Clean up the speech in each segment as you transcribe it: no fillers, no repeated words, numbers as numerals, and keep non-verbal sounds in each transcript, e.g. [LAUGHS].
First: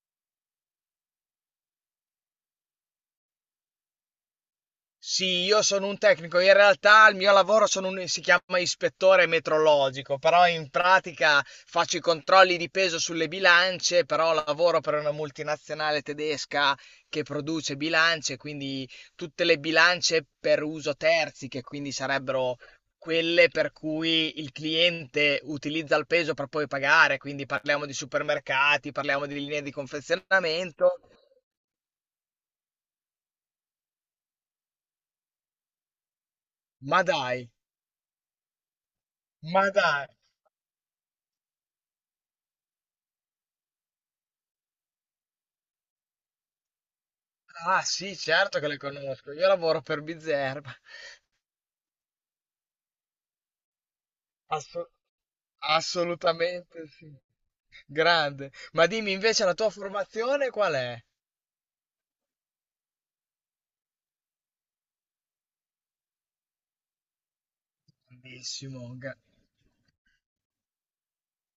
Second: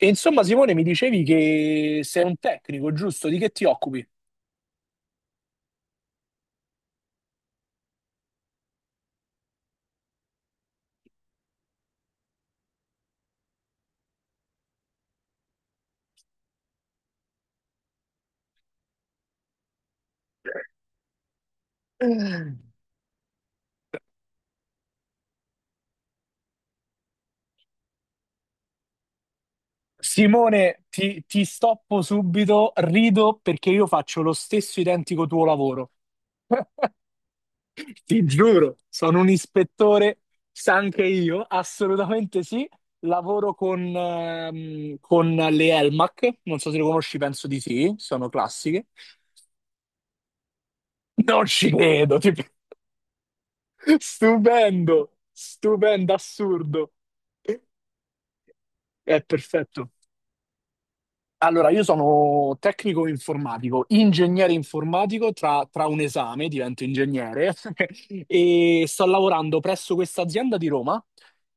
E insomma, Simone, mi dicevi che sei un tecnico, giusto? Di che ti occupi? Sì, io sono un tecnico, in realtà il mio lavoro si chiama ispettore metrologico, però in pratica faccio i controlli di peso sulle bilance, però lavoro per una multinazionale tedesca che produce bilance, quindi tutte le bilance per uso terzi, che quindi sarebbero quelle per cui il cliente utilizza il peso per poi pagare, quindi parliamo di supermercati, parliamo di linee di Simone, confezionamento, ti stoppo subito, rido perché io faccio lo stesso identico tuo lavoro. ma dai, Ti giuro, sono un ma dai. ispettore, sa anche io, assolutamente sì. Lavoro con le Elmac, non so se le conosci, penso di Ah, sì, sì, sono certo che le classiche. conosco. Io lavoro per Bizerba. Non ci credo, ti- [LAUGHS] Assu- stupendo, stupendo, Assolutamente assurdo. sì. Grande. Ma dimmi È invece la tua perfetto. formazione qual è? Allora, io sono tecnico informatico, ingegnere informatico, tra un esame divento ingegnere [LAUGHS] e Grandissimo. sto lavorando presso questa azienda di Roma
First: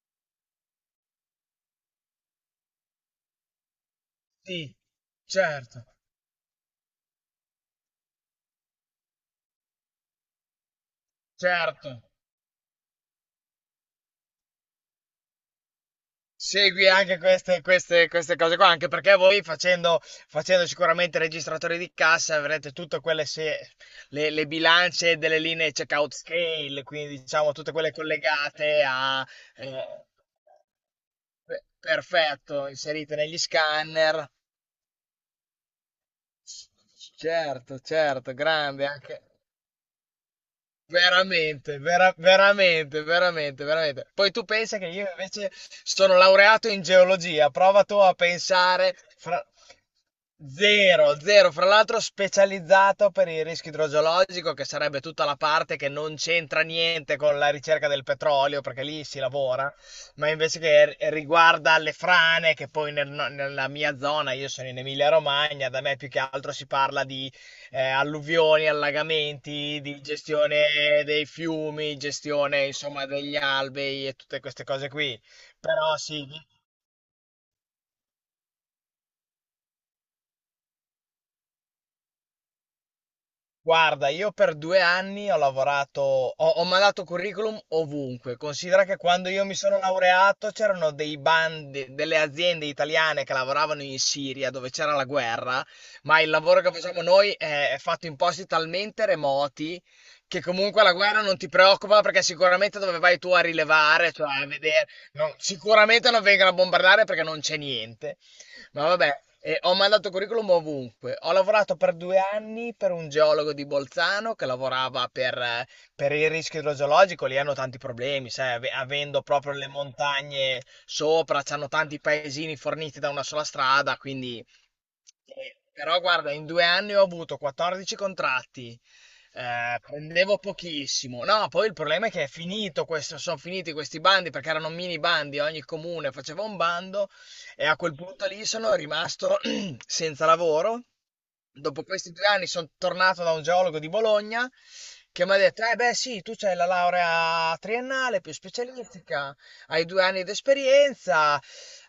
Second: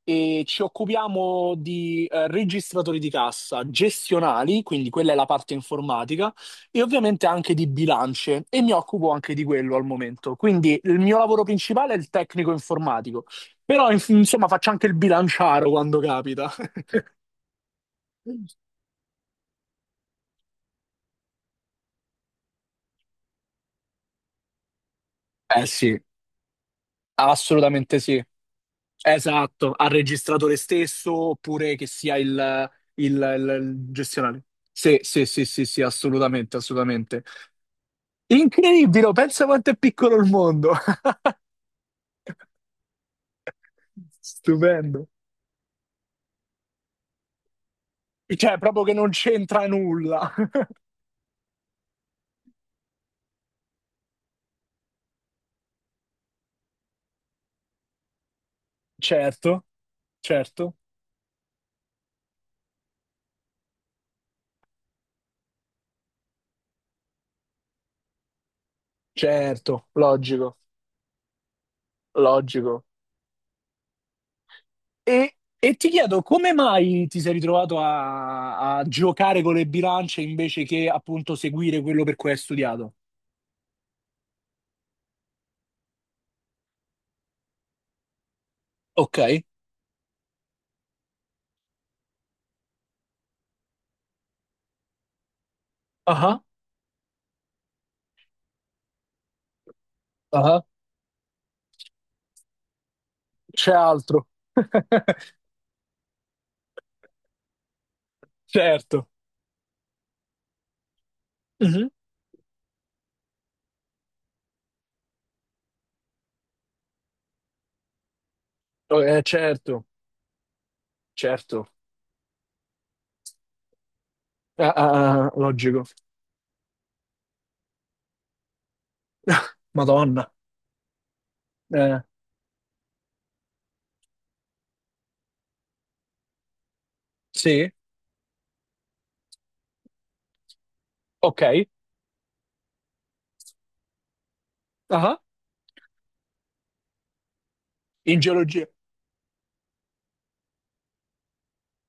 e ci occupiamo di registratori di cassa gestionali, Sì, quindi quella è la parte certo, informatica, e ovviamente anche di bilance e mi occupo anche di quello al momento. Quindi il mio lavoro principale è certo. il tecnico informatico, però insomma faccio anche il bilanciaro quando capita. [LAUGHS] Segui anche queste, queste cose qua, anche perché voi facendo, facendo sicuramente registratori di cassa avrete tutte quelle le bilance delle Eh linee sì, checkout scale, quindi diciamo tutte quelle assolutamente sì. collegate a... Esatto, eh, al registratore stesso oppure che sia il, Perfetto, inserite negli il scanner. gestionale. Sì, sì, sì, sì, sì, assolutamente, assolutamente. Certo, certo, grande Incredibile, oh, anche. pensa quanto è piccolo il mondo. [LAUGHS] Veramente, veramente, veramente, veramente. Poi tu pensa che Stupendo. io invece sono laureato in geologia, prova tu a Cioè, proprio che pensare, non c'entra nulla. [LAUGHS] zero, zero, fra l'altro specializzato per il rischio idrogeologico, che sarebbe tutta la parte che non c'entra niente con la ricerca del petrolio, perché lì si Certo, lavora, ma invece certo, che riguarda le frane, che poi nella mia zona, io sono in Emilia-Romagna, da me più che altro si parla di alluvioni, allagamenti, certo, di logico, gestione dei fiumi, gestione logico. insomma degli alvei e tutte queste cose qui. E ti Però chiedo, sì, come mai ti sei ritrovato a giocare con le bilance invece che appunto seguire quello per cui hai studiato? guarda, io per due anni ho lavorato, ho mandato curriculum ovunque. Considera che Ok. quando io mi sono laureato c'erano dei bandi, delle aziende italiane che lavoravano in Siria dove c'era la guerra, ma il Ah, lavoro che facciamo noi è fatto in posti talmente remoti che ah. comunque la guerra non ti preoccupa perché sicuramente dove vai tu a C'è rilevare, altro. cioè a [LAUGHS] vedere, sicuramente non vengono a bombardare perché non c'è niente. Ma Certo. vabbè, ho mandato curriculum ovunque. Ho lavorato Mhm. per due anni per un geologo di Bolzano che lavorava per il rischio idrogeologico. Lì hanno tanti problemi, sai, avendo proprio le Certo, montagne sopra, c'hanno certo. tanti paesini forniti da una sola strada, quindi Ah, ah, ah, logico. però guarda, in due anni ho avuto 14 contratti, [LAUGHS] Madonna. prendevo pochissimo. No, poi il Eh, problema è che è finito questo, sono finiti questi bandi perché erano mini bandi, ogni comune faceva un bando e sì, a quel punto lì sono rimasto [CLEARS THROAT] senza lavoro. ok. Dopo questi due anni sono tornato da un geologo di Bologna Ah, che mi ha detto: beh, sì, tu c'hai la laurea in triennale più geologia. specialistica, hai due anni di esperienza.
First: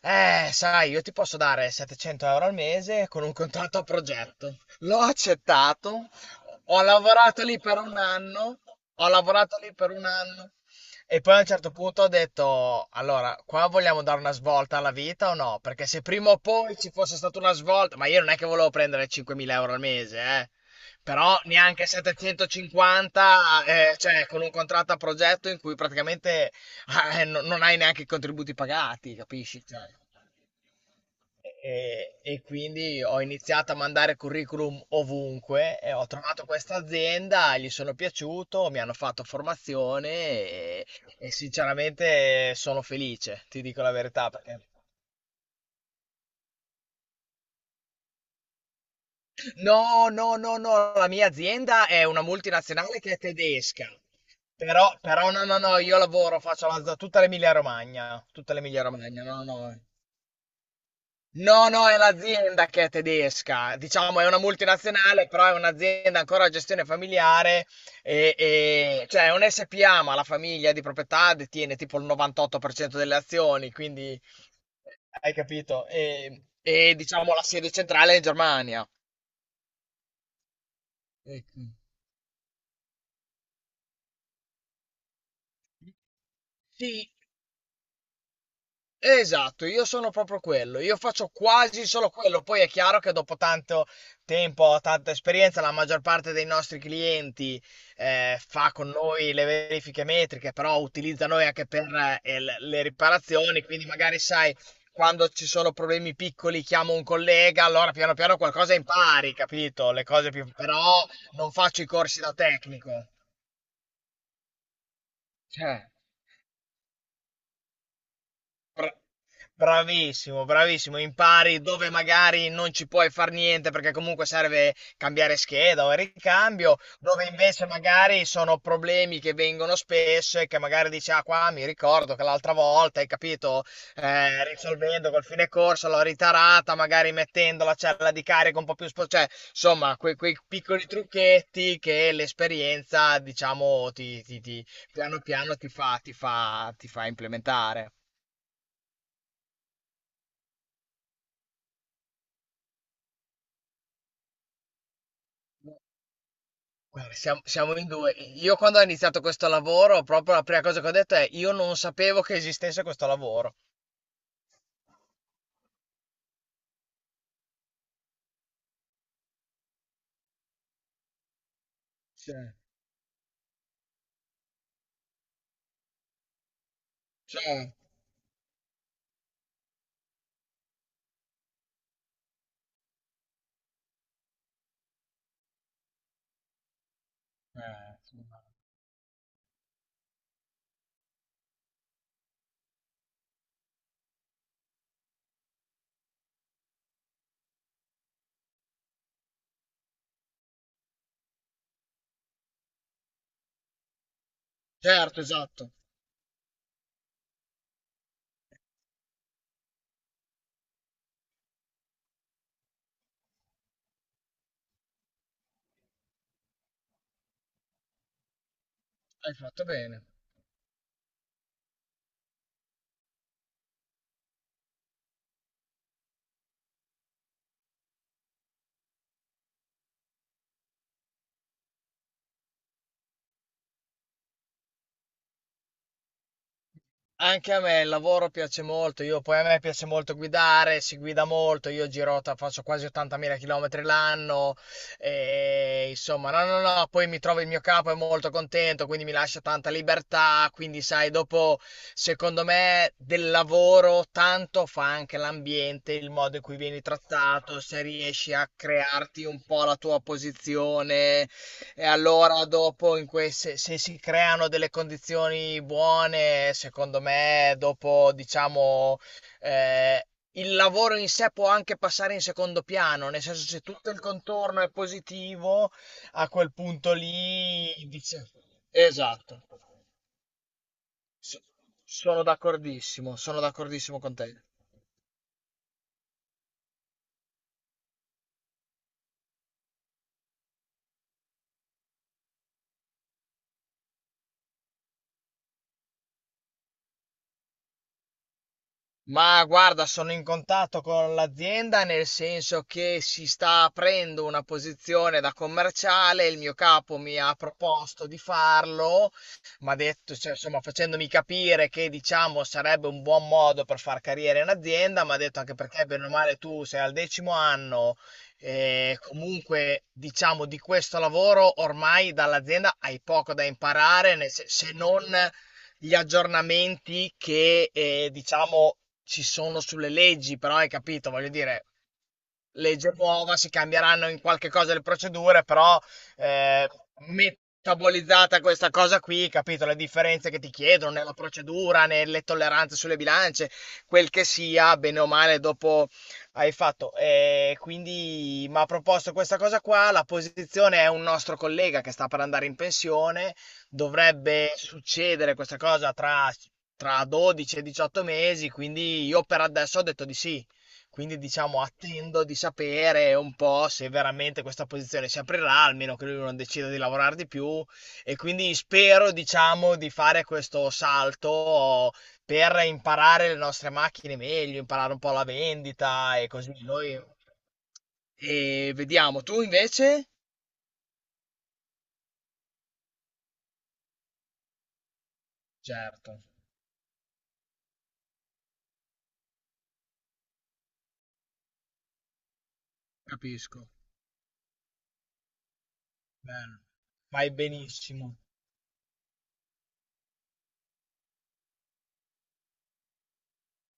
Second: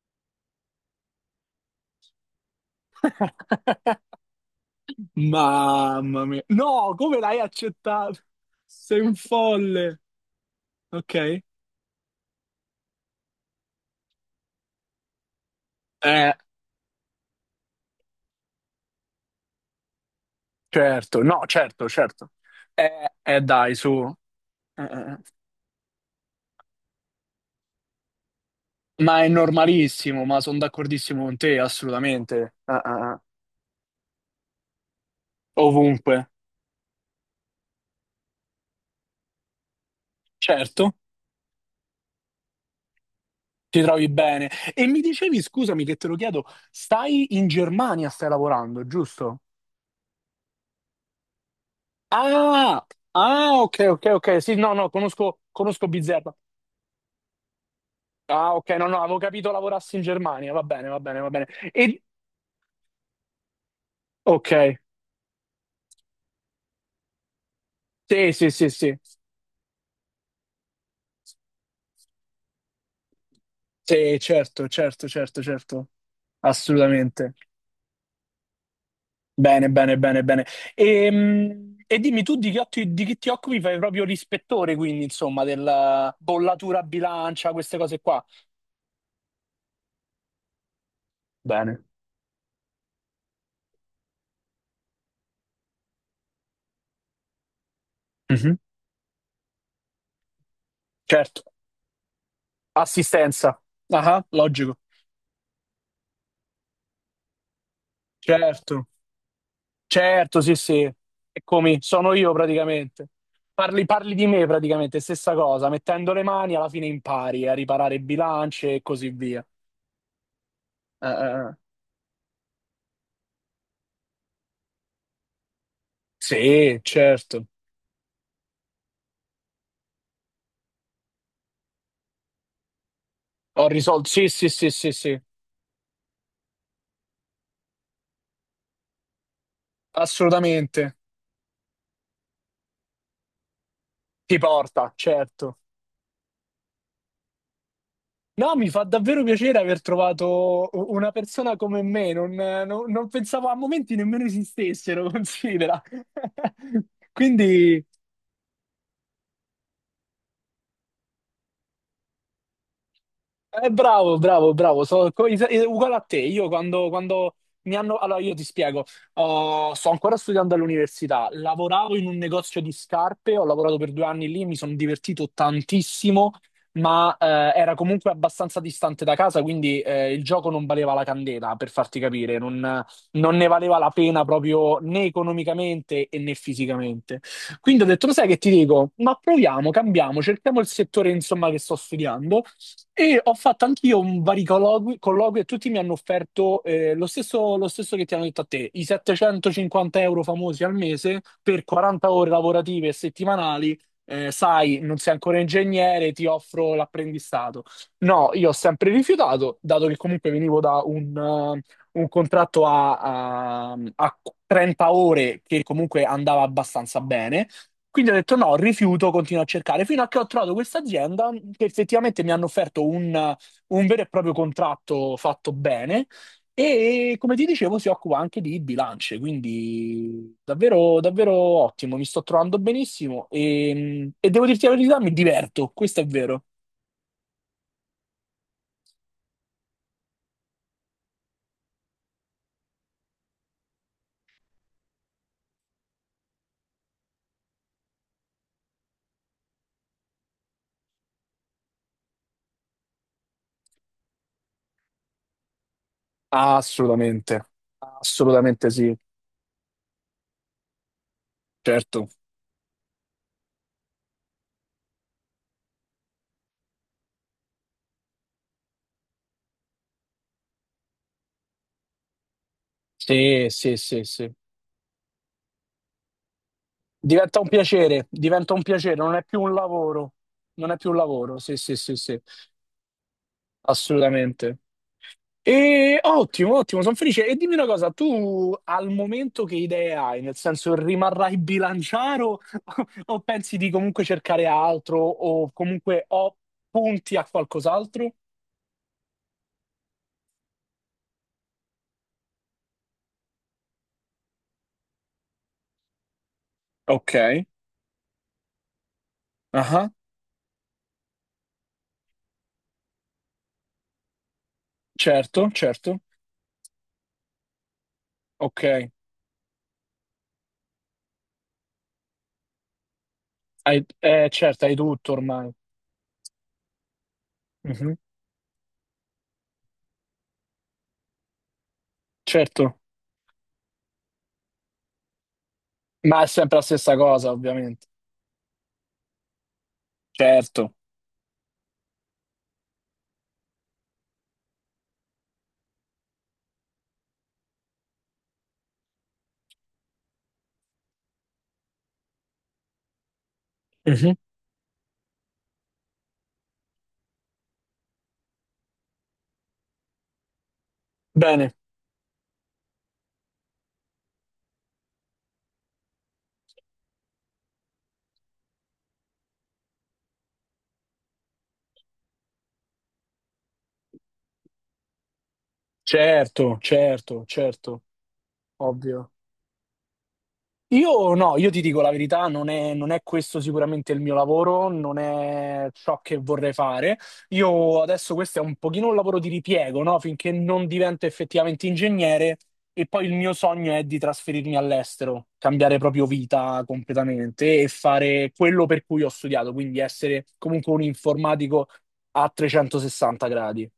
Sai, io ti posso dare 700 € al mese con un contratto a progetto. L'ho accettato, Mamma mia. ho No, come l'hai lavorato lì per un accettato? anno. Sei Ho un lavorato lì per folle. un anno. E poi a Ok. un certo punto ho detto: Allora, qua vogliamo dare una svolta alla vita o no? Perché se prima Eh, o poi ci fosse stata una svolta, ma io non è che volevo prendere 5.000 € al mese, eh. certo. Però No, neanche certo, certo. 750, Dai, su. Cioè con un contratto a Eh. progetto in cui praticamente non hai neanche i contributi pagati, Ma è capisci? Cioè. normalissimo, ma sono d'accordissimo con te, E assolutamente. Ah, quindi ah, ho ah. iniziato a mandare curriculum ovunque e ho Ovunque. trovato questa azienda, gli sono piaciuto, mi hanno fatto formazione e, Certo. e sinceramente sono felice, ti Ti dico la trovi verità. bene. Perché... E mi dicevi, scusami che te lo chiedo, stai in Germania, stai lavorando, giusto? No, no, no, no, la mia azienda è una Ah, multinazionale che è ah, ok, tedesca, ok, ok. Sì, no, no, però conosco, no, no, no, conosco io Bizerba. lavoro, faccio la, tutta Ah, ok, l'Emilia no, no, avevo Romagna, no, capito no. lavorassi in Germania. Va bene, va bene, va bene. No, no, è E, l'azienda che è tedesca, diciamo è una ok, multinazionale, però è un'azienda ancora a gestione familiare, sì, sì, sì, sì. Cioè è un SPA, ma la famiglia di proprietà detiene tipo il 98% delle azioni, quindi Sì, certo, certo, hai certo, capito? certo. E, diciamo Assolutamente. la sede centrale è in Germania. Bene, bene, bene, bene. Ecco. E, dimmi tu di che, di che ti occupi? Fai proprio l'ispettore, quindi, insomma, della bollatura a Sì, bilancia, queste cose qua. esatto, io sono proprio quello, io faccio Bene. quasi solo quello, poi è chiaro che dopo tanto tempo, tanta esperienza, la maggior parte dei nostri clienti Mhm. fa con noi le verifiche metriche, però utilizza Certo, noi anche per le assistenza. riparazioni, quindi magari Ah, sai, logico. quando ci sono problemi piccoli chiamo un collega, allora piano piano Certo, qualcosa impari, capito? Le cose certo, più... sì, sì. però non Eccomi, faccio i sono corsi io da praticamente. tecnico. Parli, parli di me praticamente, stessa cosa. Cioè. Mettendo le mani alla fine impari a riparare bilance e Bra così via. Bravissimo, bravissimo. Eh. Impari dove magari non ci puoi far niente perché comunque serve cambiare scheda o il ricambio, Sì, dove certo. invece magari sono problemi che vengono spesso e che magari dici, ah qua mi ricordo che l'altra volta, hai capito, Ho risolto. Sì, sì, sì, sì, risolvendo sì. col fine corso l'ho ritarata, magari mettendo la cella di carico un po' più cioè, insomma, quei piccoli Assolutamente. trucchetti che l'esperienza, diciamo, Ti porta, piano piano certo. ti fa implementare. No, mi fa davvero piacere aver trovato una persona come me, non, non pensavo a momenti nemmeno esistessero, [LAUGHS] considera. [LAUGHS] Guarda, siamo Quindi in due. Io quando ho iniziato questo lavoro, proprio la prima cosa che ho detto è io non sapevo che esistesse questo lavoro. eh, bravo, bravo, bravo, sono uguale a te. Io quando mi hanno... Allora, io ti spiego. Oh, sto ancora studiando all'università, lavoravo in un Cioè, negozio di scarpe, ho lavorato per due anni lì, mi sono divertito tantissimo, ma Cioè, era comunque abbastanza distante da casa, quindi il gioco non valeva la candela, per farti capire, non ne valeva la pena proprio né economicamente e né fisicamente. Quindi ho detto, lo sì. sai che ti dico? Ma proviamo, cambiamo, cerchiamo il settore, insomma, che sto studiando. E ho fatto anch'io un vari colloqui, colloqui e tutti mi hanno offerto lo stesso che ti hanno detto a te, i 750 € famosi al mese per 40 ore lavorative e settimanali. Sai, non sei Certo, ancora esatto. ingegnere, ti offro l'apprendistato. No, io ho sempre rifiutato, dato che comunque venivo da eh, un contratto a 30 ore che comunque andava abbastanza bene. Quindi ho detto no, rifiuto, Hai continuo a fatto cercare, bene. fino a che ho trovato questa azienda che effettivamente mi hanno offerto un vero e proprio contratto fatto bene e come ti dicevo si occupa anche di bilance, quindi davvero, davvero ottimo, mi sto trovando benissimo e devo dirti la verità, mi diverto, questo è vero. Anche a me il lavoro piace molto, io poi a me piace molto guidare, si guida molto, io giro, faccio quasi 80.000 km l'anno, e insomma, no, no, no, poi mi trovo il mio capo, è molto contento, quindi mi lascia tanta libertà, quindi sai, dopo, secondo me, del lavoro tanto fa anche l'ambiente, il modo in cui vieni Assolutamente, trattato, se riesci a assolutamente sì, crearti un po' la tua posizione, e certo. allora dopo se si creano delle condizioni buone, secondo me, dopo diciamo eh, il lavoro in sé può anche passare in secondo piano, nel senso Sì, se sì, tutto sì, il sì. contorno è positivo, a quel punto lì dice... Diventa un piacere, non è più Esatto. un lavoro, non è più un lavoro, So- sì, sì, sì, sì. Sono d'accordissimo, sono d'accordissimo con te. Assolutamente. E ottimo, ottimo, sono felice. E dimmi una cosa, tu al momento che idee hai? Nel senso, rimarrai bilanciaro [LAUGHS] o pensi di comunque cercare altro o comunque o punti a qualcos'altro? Ma guarda, sono in contatto con l'azienda nel senso che si sta aprendo una posizione da commerciale, il mio capo Ok, mi ha proposto di farlo, mi ha ah, detto, cioè, insomma, facendomi capire che diciamo sarebbe un buon modo per far carriera in azienda, mi ha detto certo, anche perché certo. bene o male tu sei al decimo anno Ok, hai, e comunque diciamo di questo lavoro ormai dall'azienda hai poco da imparare, certo, se hai non tutto ormai. gli aggiornamenti che Mhm. Diciamo ci sono sulle leggi, però hai capito, voglio dire, Certo, legge nuova, si cambieranno in qualche cosa le procedure, però ma è sempre la eh, stessa cosa, ovviamente. metabolizzata questa cosa qui, capito? Le differenze che ti Certo. chiedono nella procedura, nelle tolleranze sulle bilance, quel che sia, bene o male, dopo hai fatto. E quindi mi ha proposto questa cosa qua, la posizione è un nostro collega che sta per andare in pensione, Mhm. dovrebbe succedere questa cosa tra... Tra 12 e 18 mesi, quindi io per adesso ho detto di sì. Quindi Bene, diciamo attendo di sapere un po' se veramente questa posizione si aprirà, almeno che lui non decida di lavorare di più e quindi spero diciamo di fare questo salto per imparare le nostre macchine meglio, imparare un po' la vendita e così certo, noi certo, certo, e ovvio. vediamo. Tu invece? Io no, io ti dico la verità, non è questo sicuramente il mio lavoro, non è ciò che Certo, vorrei fare. Io adesso questo è un pochino un lavoro di ripiego, no? Finché non divento effettivamente ingegnere e poi il mio capisco. sogno è di trasferirmi all'estero, cambiare proprio Bello. vita Fai completamente e benissimo. fare quello per cui ho studiato, quindi essere comunque un informatico a 360 gradi.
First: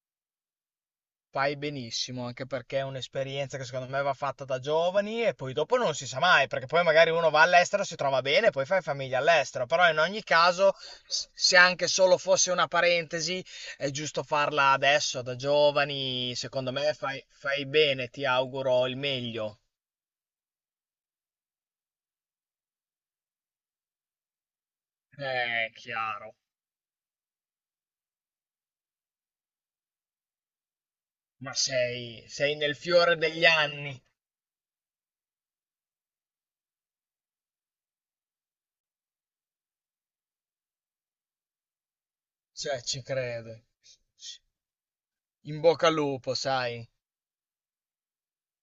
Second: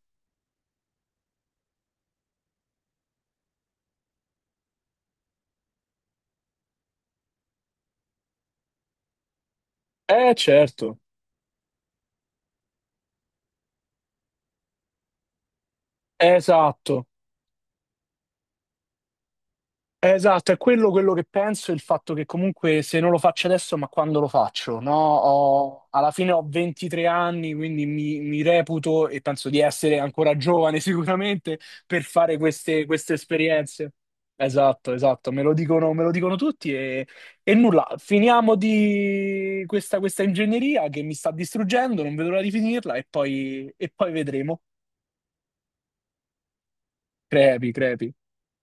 Fai benissimo, anche perché è un'esperienza che secondo me va fatta da giovani e poi dopo non si sa mai, perché poi magari uno va all'estero, si trova bene, poi fai famiglia all'estero, però in ogni Eh caso, certo, se anche solo fosse una parentesi, è giusto farla adesso, da giovani, secondo me esatto. fai, bene, ti auguro il meglio. Esatto, è quello che penso, il fatto che comunque se non lo faccio adesso, ma quando lo faccio, no? Alla fine Chiaro, ho 23 anni, quindi mi reputo e penso di essere ancora giovane [LAUGHS] ma sicuramente per sei, fare sei nel queste fiore degli esperienze. anni, Esatto, esatto, me lo dicono tutti e nulla, finiamo di questa ingegneria che mi sta distruggendo, non vedo l'ora di cioè finirla ci credo. E poi vedremo. In bocca al lupo, sai. Crepi, crepi.